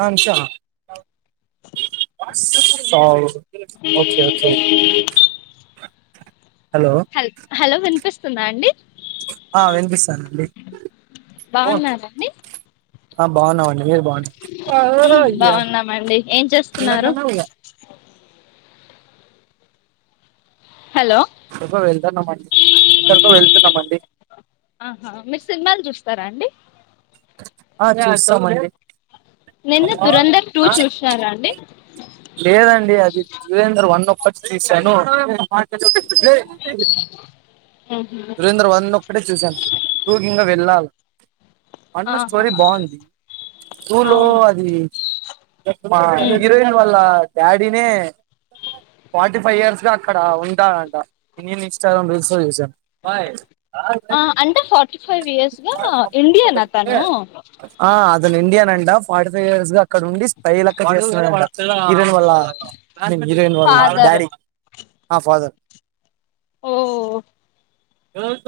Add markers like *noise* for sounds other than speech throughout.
అ అంష sir okay okay hello hello వినిపిస్తుందా అండి ఆ వినిపిస్తాందండి బాగున్నారండి ఆ బాగున్నామండి మీరు బాగున్నారా ఉమ్ బాగున్నామండి ఏం చేస్తున్నారు హలో ఎక్క వెళ్తున్నామండి ఎక్కడికో వెళ్తున్నామండి ఆహా మీరు సినిమాలు చూస్తారా అండి ఆ చూస్తాం నిన్న దురంధర్ టూ చూసినారా అండి లేదండి అది దురంధర్ వన్ ఒక్కటి చూశాను ఆ దురంధర్ వన్ ఒక్కటే చూశాను, టూ కింకా వెళ్ళాలి వన్ ఆహా స్టోరీ బాగుంది *unintelligible* లో అవునా అది ఉమ్ హీరోయిన్ వా ళ్ళ డాడినే ఫార్టీ ఫైవ్ ఇయర్స్ గా అక్కడ ఉంటాడంట నేను ఇన్స్టాగ్రామ్ రీల్స్ లో చూశాను *unintelligible* ఆ అంటే ఫార్టీ ఫైవ్ ఇయర్స్ గా ఇండియన్ నా అతను ఆ అతను ఇండియన్ అంట ఫార్టీ ఫైవ్ ఇయర్స్ గా అక్కడ ఉండి *inaudible* హీరోయిన్ వాళ్ళ హీరోయిన్ వాళ్ళ నాన్న ఫాదర్ డాడి ఆ ఫాదర్ ఓ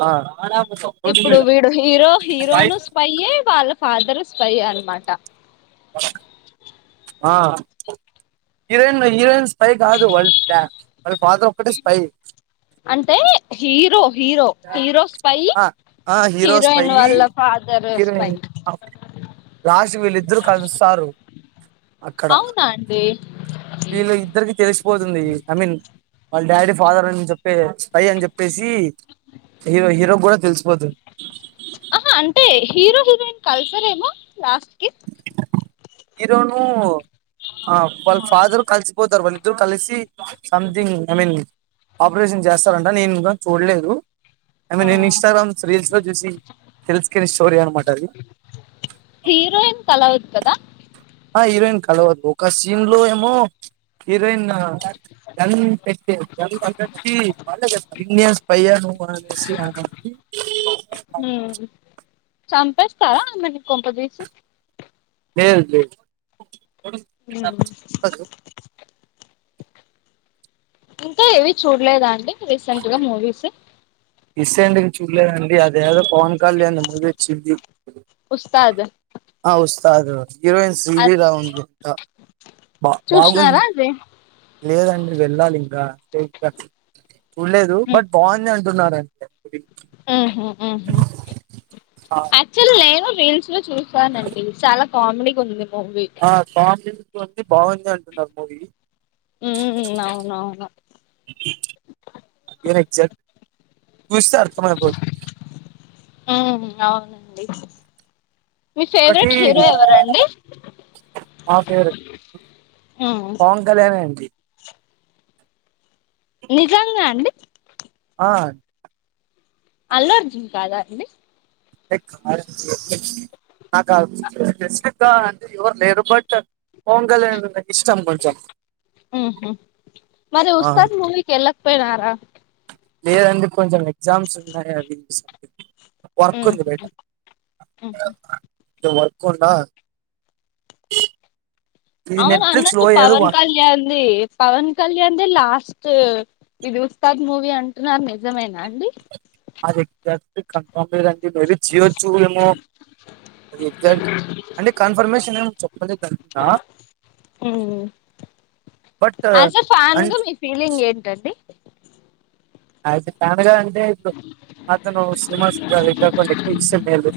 ఆ ఇప్పుడు వీడు హీరో హీరోను స్పైయే వాళ్ళ ఫాదరు స్పైయే అనమాట వ ఆ హీరోయిన్ హీరోయిన్ స్పై కాదు వాళ్ డా వాళ్ళ ఫాదర్ ఒక్కటే స్పై అంటే హీరో హీరో హీరో స్పై ఆ ఆ హీరో స్పై హీరోయిన్ వాళ్ళ ఫాదర్ స్పై హీరోయిన్ లాస్ట్ కు వీళ్ళిద్దరు కలుస్తారు అక్కడ అవునా అండి వీళ్ళు ఇద్దరికి తెలిసిపోతుంది జమీన్ వాళ్ళ డాడీ ఫాదర్ అని చెప్పే స్పై అని చెప్పేసి తెలిస్పోతుంది ఆహా అంటే హీరో హీరోయిన్ కల్సరేమో లాస్ట్ కి ఇరోను ఆ వాళ్ళ ఫాదర్ కలిసిపోతారు వాళ్ళిద్దరు కలిసి సంథింగ్ ఐ మీన్ ఆపరేషన్ చేస్తారంట నేను ఇంకా చూడలేదు ఐ ఆ మీన్ నేను ఇన్స్టాగ్రామ్ రీల్స్ లో చూసి తెలుసుకుని స్టోరీ అనమాట అది హీరోయిన్ తలవద్ కదా ఆ హీరోయిన్ కలవద్దు ఒక సీన్ లో ఏమో హిరైన్ గ పె గ అ విన్యాస్ పయ ను సి అ చంపేస్తారా ఆమెని కొంపదీసి లేదు లేదు ఇంకా ఏవి చూడలేదా అండి రీసెంట్ గా మూవీస్ రీసెంట్గ చూడలేదండి అదేదో పవన్ కళ్యాణ్ది మూవీ వచ్చింది ఉస్తాద్ కాదు హీరోయిన్స్ అది హీరోల ఉంది అ బా బాగుంది చూసినారా చ అది లేదండి వెళ్ళాలి ఇంక సేఫ్ గా చూడలేదు బట్ బాగుంది అంటున్నారండీ ఆహా ఆహా ఆ అక్టువల్లీ నేను కూడా రైల్స్ లో చూస్తూ సానండి చాలా కామెడీగుంది ఆ బా బాగుంది బాగుంది అంటున్నారు మూవీ ఉ అవునవును మీరు ఎగ్జాట్ చూస్తే అర్థం అయిపోతది ఆ అవునండి మీ ఒకటి ఫేవరెట్ హీరో ఎవరండి మా ఫేవరెట్ ఉమ్ పవన్ కళ్యాణే అండి నిజంగా అండి ఆ అల్లుఅర్జున్ కాద అండి క నాకు ఆన్ స్పెసిఫిక్ గా అంటే ఎవరు లేరు బట్ పవన్ కళ్యాణ్ అంటే మరి ఆ ఉత్సాద్ మూవీకి వెళ్లకపోయారా లేదండి కొంచెం ఎగ్జామ్స్ ఉన్నాయండీ ఉమ్ ఉ వర్కున్నా కి అవును అన్నట్టు పవన్ కళ్యాణ్దిి పవన్ కళ్యాణ్దిి లాస్ట్ ఇది ఉస్తాద్ మూవీ అంటున్నారు నిజమేనా అండి అది ఎగ్జాక్ట్ కన్ఫామ్ లేదండి మేబి చేయచ్చు ఏమో అది ఎగ్జాక్ట్ అంటే కన్ఫర్మేషన్ ఏమి చెప్పలేదు అనుకుంట ఆస్ ఆ ఫాన్ గా అంట్ మీ ఫీలింగ్ ఏంటి ఎస్ అ ఫ్యాన్ గా అంటే అదే అతను సినిమా సిని ఇంకా కొన్నీ ఎక్కువ ఇష్టం లేదు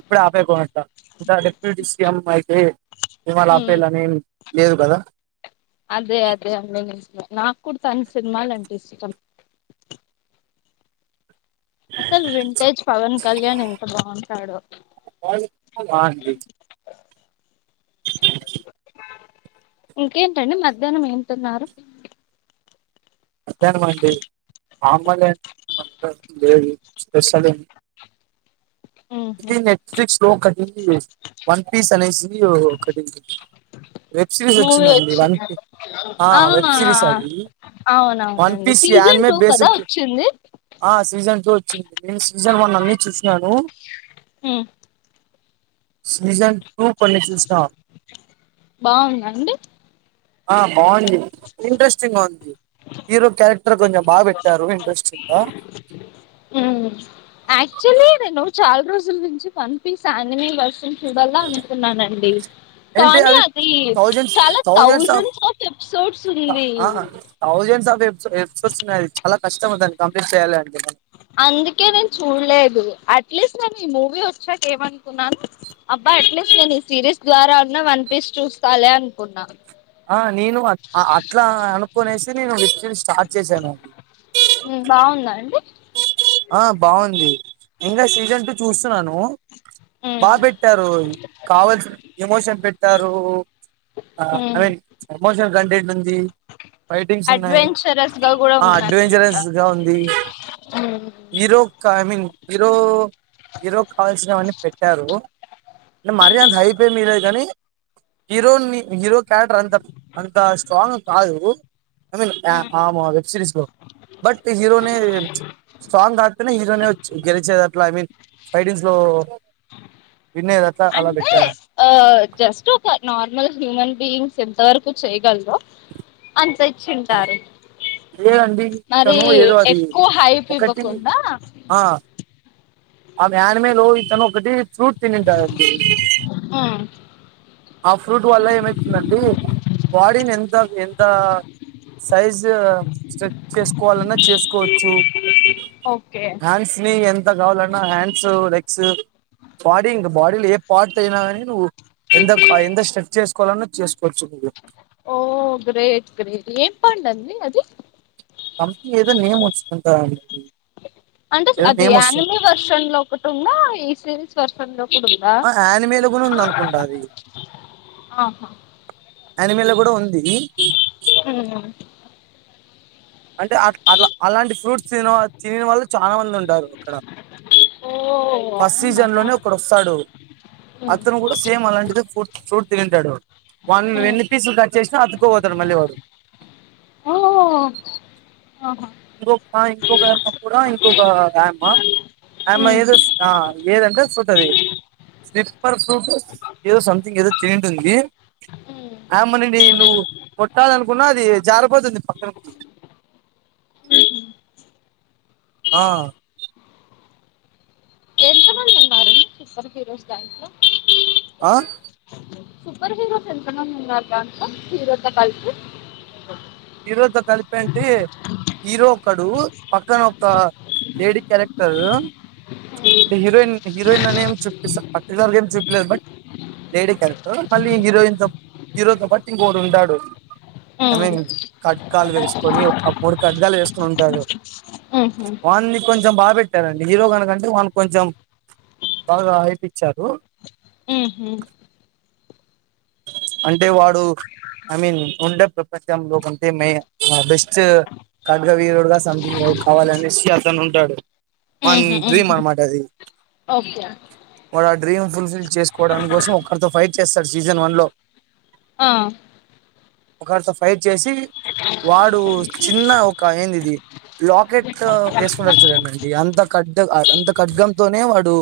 ఇప్పుడే ఆపేయాకంట ఇంకా డిప్యూటీ సిఎం అయితే సినిమాలు ఆపేయాలని లేదు కద అదే అదే అదే అ కుడతాను సినిమాలంటే ఇష్టం అసలు వింటేజ్ పవన్ కళ్యాణ్ ఎంత బాగుంటాడు బాగుంది ఇంకేంటండి మధ్యాహ్నం ఏం తిన్నారు మధ్యాహ్నమండి అమ్మాలి అండ్ లేే వస అ ఇది నెట్ఫ్లిక్స్ లో కటింగ్ వన్ పీస్ అనేసి కటింగ్ వెబ్ సిరీస్ మూవీ వచ్చిందండి వన్ వచ్చిందా కి ఆ వెబ్ సిరీస్ అది వన్ అవునవునండి పీస్ సీజన్ యనిమే టూ కదా బేస్డ్ *unintelligible* వచ్చింది ఆ సీజన్ జో వచ్చింది. నేను సీజన్ వన్ అన్ని చూసినాను, సీజన్ టూ కొన్ని చూస్తా బాగుందండి ఆ బాగుంది ఇంట్రెస్టింగ్గా ఉంది హీరో క్యారెక్టర్ కొంచెం బాగ పెట్టారు ఇంట్రెస్టింగ్ గా ఉ యాక్చుల్లీ నేను చాలా రోజుల నుంచి పంపిసన్నీ మీబస్సు చూడలా అనుతున్నానండి ఏంటి కానీ అవి అది చాలా థౌజండ్స్ ఆఫ్ ఎపిసోడ్స్ ఉంది తౌజెన్డ్స్ సో ఎర్స్ ఉన్నాయి అలా కస్టమర్ దాన్ని కంప్లీట్ చేయాలి అం *unintelligible* అందుకే నేను చూడలేదు, అట్లీస్ట్ నేను ఈ మూవీ వచ్చాక ఏమనుకున్నాను. అబ్బా అట్లీస్ట్ నేను ఈ సిరీస్ ద్వారా ఉన్న వన్ పీస్ చూస్తాలే, అనుకున్నా ఆ నేను ఆ ఆ అట్లా అనుకునేసి నేను *unintelligible* నేను స్టార్ట్ చేశాను అది బాగుందా అండి ఆ బాగుంది ఇంగా సీజన్ టూ చూస్తున్నాను బాగ్ పెట్టారు కావాల్సి ఎమోషన్ పెట్టారు ఆ ఐ మీన్ ఎమోషనల్ కంటెంట్ ఉంది ఫైటింగ్స్ ఉన్నాయి అడ్వెంచరస్ గా కూడా అడ్వెంచరస్ గా ఉంది ఆ కై మీన్ హీరో హీరో కావాల్సినవన్నీ పెట్టారు అంటే మరీ అంత హై పేమ్ ఇయ్యలేదు కానీ హీరోని హీరో క్యారెక్టర్ అంత అంత స్ట్రాంగ్ కాదు ఐ మీన్ య ఆ మో వెబ్ సిరీస్ లో బట్ హీరోనే సాంగ్ గాకపోయిన హీరోనే వచ్చి గెలిచేదట్లా ఐ మీన్ ఫైటింగ్స్ లో వినేది అట్లా అలా అంటే పెట్టారు ఆ జస్ట్ ఒక నార్మల్ హ్యూమన్ బీయింగ్ స్ ఎంత వరకు చేయగల్రో అంత ఇచ్చింటారు లేదండి మరి ఇతను ఏదో అది ఎక్కువ హైపు ఒకటి ఇవ్వకుండా ఆ ఆమె ఆనీమేలు ఇతను ఒకటి ఫ్రూట్ తినింటా *unintelligible* ఆ ఫ్రూట్ వల్ల ఏమైతుందంటే బాడీని ఎంత ఎ త సైజ్ జ్ స్టేట్స్ చేసుకోవాలన్నా చేసుకోవచ్చు ఓకే హ్యాండ్స్ ని ఎంత గావాలన్నా హ్యాండ్స్ లైక్ క్స్ బాడీ ఇంక బాడీలో ఏ పార్ట్ అయినా గాని నువ్వు ఎంతకు ఎంత స్ట్రచ్చేస్ కోలన్న చేసుకోవచ్చు నువ్వు ఓ గ్రేట్ గ్రేట్ ఏం పండండి అది దాన్కీ ఏదో నేమ్ వచ్చుకుంటా అండి *unintelligible* అంటే స్ అది అనిమి వర్షన్ల్లో ఒకటి ఉంద ఈ సిరీస్ వర్షన్ల్లో కుడుందా ఆ యానిమేలో కూడా ఉంది అనుకుంటా అది ఆహా అనిమిలొ కూడా ఉంది ఉమ్. అంటే అట్టు అట్లా అలాంటి ఫ్రూట్స్ తిన్న వాళ్ళు తినని వాళ్లు చాలా మంది ఉంటారు అక్కడ ఓ ఫస్ట్ అవునా సీజన్ లోనే ఒకడు వస్తాడు ఉమ్. అతను గుడా సేమ్ అలాందే ఫుట్ ఫ్రూట్ తినింటాడు, వాన్ని నువ్వు ఉమ్. ఎన్ని పీసులు కట్ చేసినా! అతుక్కు పోతాడు మళ్ళీ వాడు. ఓ ఆహా ఇంకొ మా ఇంకో కాయమా కూడా ఇంకొక ఆయమ్మా ఆయమ్మ ఏజ్ వస్ ఆ ఏజ్ అంటే సుతది స్ని పర్ ఫూట్ ఏదో సంథింగ్ ఏదో తినింటుంది ఆయమ్మ నిన్ని నువ్వు కొట్టాల అనుకున్నా, అది జారిపోతుంది. పక్కనకి ఆ ఎంత మంది ఉన్నారు సుపర్ హీరోస్ దాంట్లో ఆ సూపర్ హీరోస్ ఎంత మంది ఉన్నార్ అంత హీరో తో కలిసి హీరోతో కలిపి అంటే హీరో ఒకడు పక్కన ఒక లేడీ క్యారెక్టరు అంటే హీరోయిన్ హీరోయిన్ అనిం చూపిస్తారు పర్టికులర్ గా ఏం చూపలేదు బట్ లేడి క్యారెక్టర్ మళ్లీ హీరోయిన్ హీరో తో పాటు ఇంకొకడు ఉంటాడు హ కడ్గాలు వేసుకొని ఒక మూడు కట్గాలు వేసుకని ఉంటారు ఉహు వాన్ని కొంచెం బా పెట్ హీరో గాని కంటే వనికి కొంచెం బాగ హైప్ ఇచ్చారు హు హు అంటే వాడు ఐ మీన్ ఉండే ప్రపంచ లో కంటే మ బెస్ట్ ఖడ్గ వీరుడు గా సం కావాలనేసి అతను ఉంటాడు వాన్ ఉహు డ్రీమ్ ఉహు అనమాటది ఓకే డ్రీమ్ ఫుల్ఫిల్ చేసుకోవ డం కోసం ఒక్కరితో ఫైట్ చేస్తాడు సీజన్ వన్లో ఆ ఒకరితో ఫైట్ చేసి వాడు చిన్న ఒక ఏందిది లాకెట్ వేసుకున్నారు చూడండి అంత అంత ఖడ్గంతోనే వాడు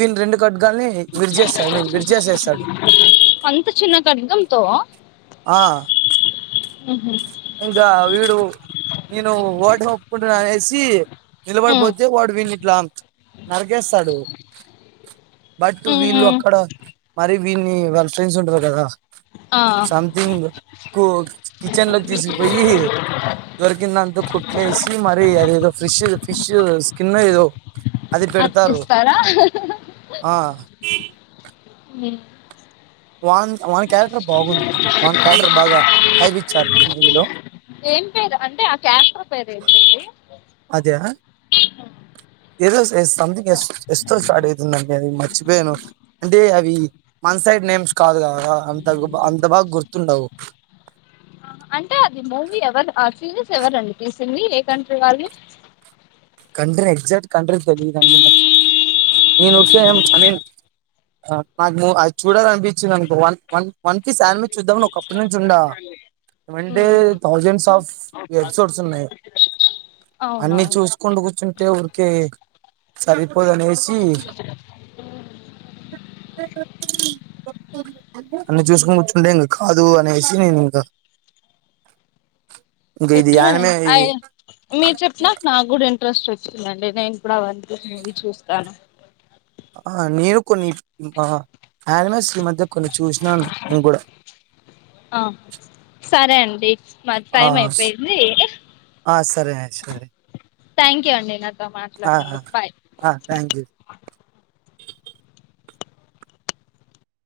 వీని రెండు ఖడ్గ లూనీ విడిచేతడు ఐ మీన్ విడిచేసేస్త అంత చిన్న కడ్గంతో ఆ హు హు ఇంకా వీడు నేను ఓటమి ఒప్పుకుంటన్నా అనేసి ఉమ్ నిలబడిపోతే వాడు వినిట్లా నరకేస్తాడు బట్ వీళ్ళు ఉమ్ అక్కడ మరీ వీళ్ని వాళ్ళ ఫ్రెండ్స్ ఉంటారు కదా ఆ సమ్థింగ్ కు కిచెన్ లో తీసుకుపోయి దరికిం దాంతో కుట్లు ఎసి మరి అదేదో ఫిష్ ఫిష్ స్కిన్ ఏదో అది పెడతారు ఆ హు వాన్ వాన్ క్యారెక్టర్ బాగుంది అడి వాన్ క్యారెక్టర్ బాగా హైపిచ్చారు ఈ మూవీలో ఏం పేరు అంటే ఆ క క్యారెక్టర్ పేరు ఏంటండి అదా ఆ ఏదో సంథింగ్ ఎస్ స్టార్ట్ అవుతుందండి అది మర్చిపోయాను అంటే అవి మనస నేమ్స్ కాదు కదా అంత అంత బాగా గుర్తుండవు అంటే అది మూవీ *unintelligible* ఎవరండి తీసింది ఏ కంట్రీ వాళ్లు కంట్రీ ఎక్స్ట్ కంట్రీ తెలిదండి నాకి నేను *unintelligible* ఐ మీన్ నాకు అది చూడాలి అనిపించింది అనుకో one one one piece sandwich చూద్దామని ఒకప్పటి నుంచి ఉండా ఏమంటే ఉమ్ థౌజండ్స్ ఆఫ్ ఎపిసోడ్స్ ఉన్నాయి అన్ని అవునవును చూసుకుంటూ కూర్చుంటే ఊరికే సరిపోదనేసి అన్ని చూసుకని కూర్చుంటే ఇంక కాదు అనేసి నేను ఇంక *unintelligible* ఇంట్రెస్ట్ వచ్చిందండి నేను ఇప్పుడు అవన్నకనేది చూస్తాను ఆ మీరు కొన్ని *unintelligible* యానిమెస్ ఈ మధ్య కొన్ని చూసినాను నేను కూడ ఆ సరే అండి మా ఆ టైం అయిపోయింది ఆ సరే అ సరే థ్యాంక్ యూ అండి నాతో ఆ మాట్లాడంనందు కు బాయ్ ఆ థ్యాంక్ యూ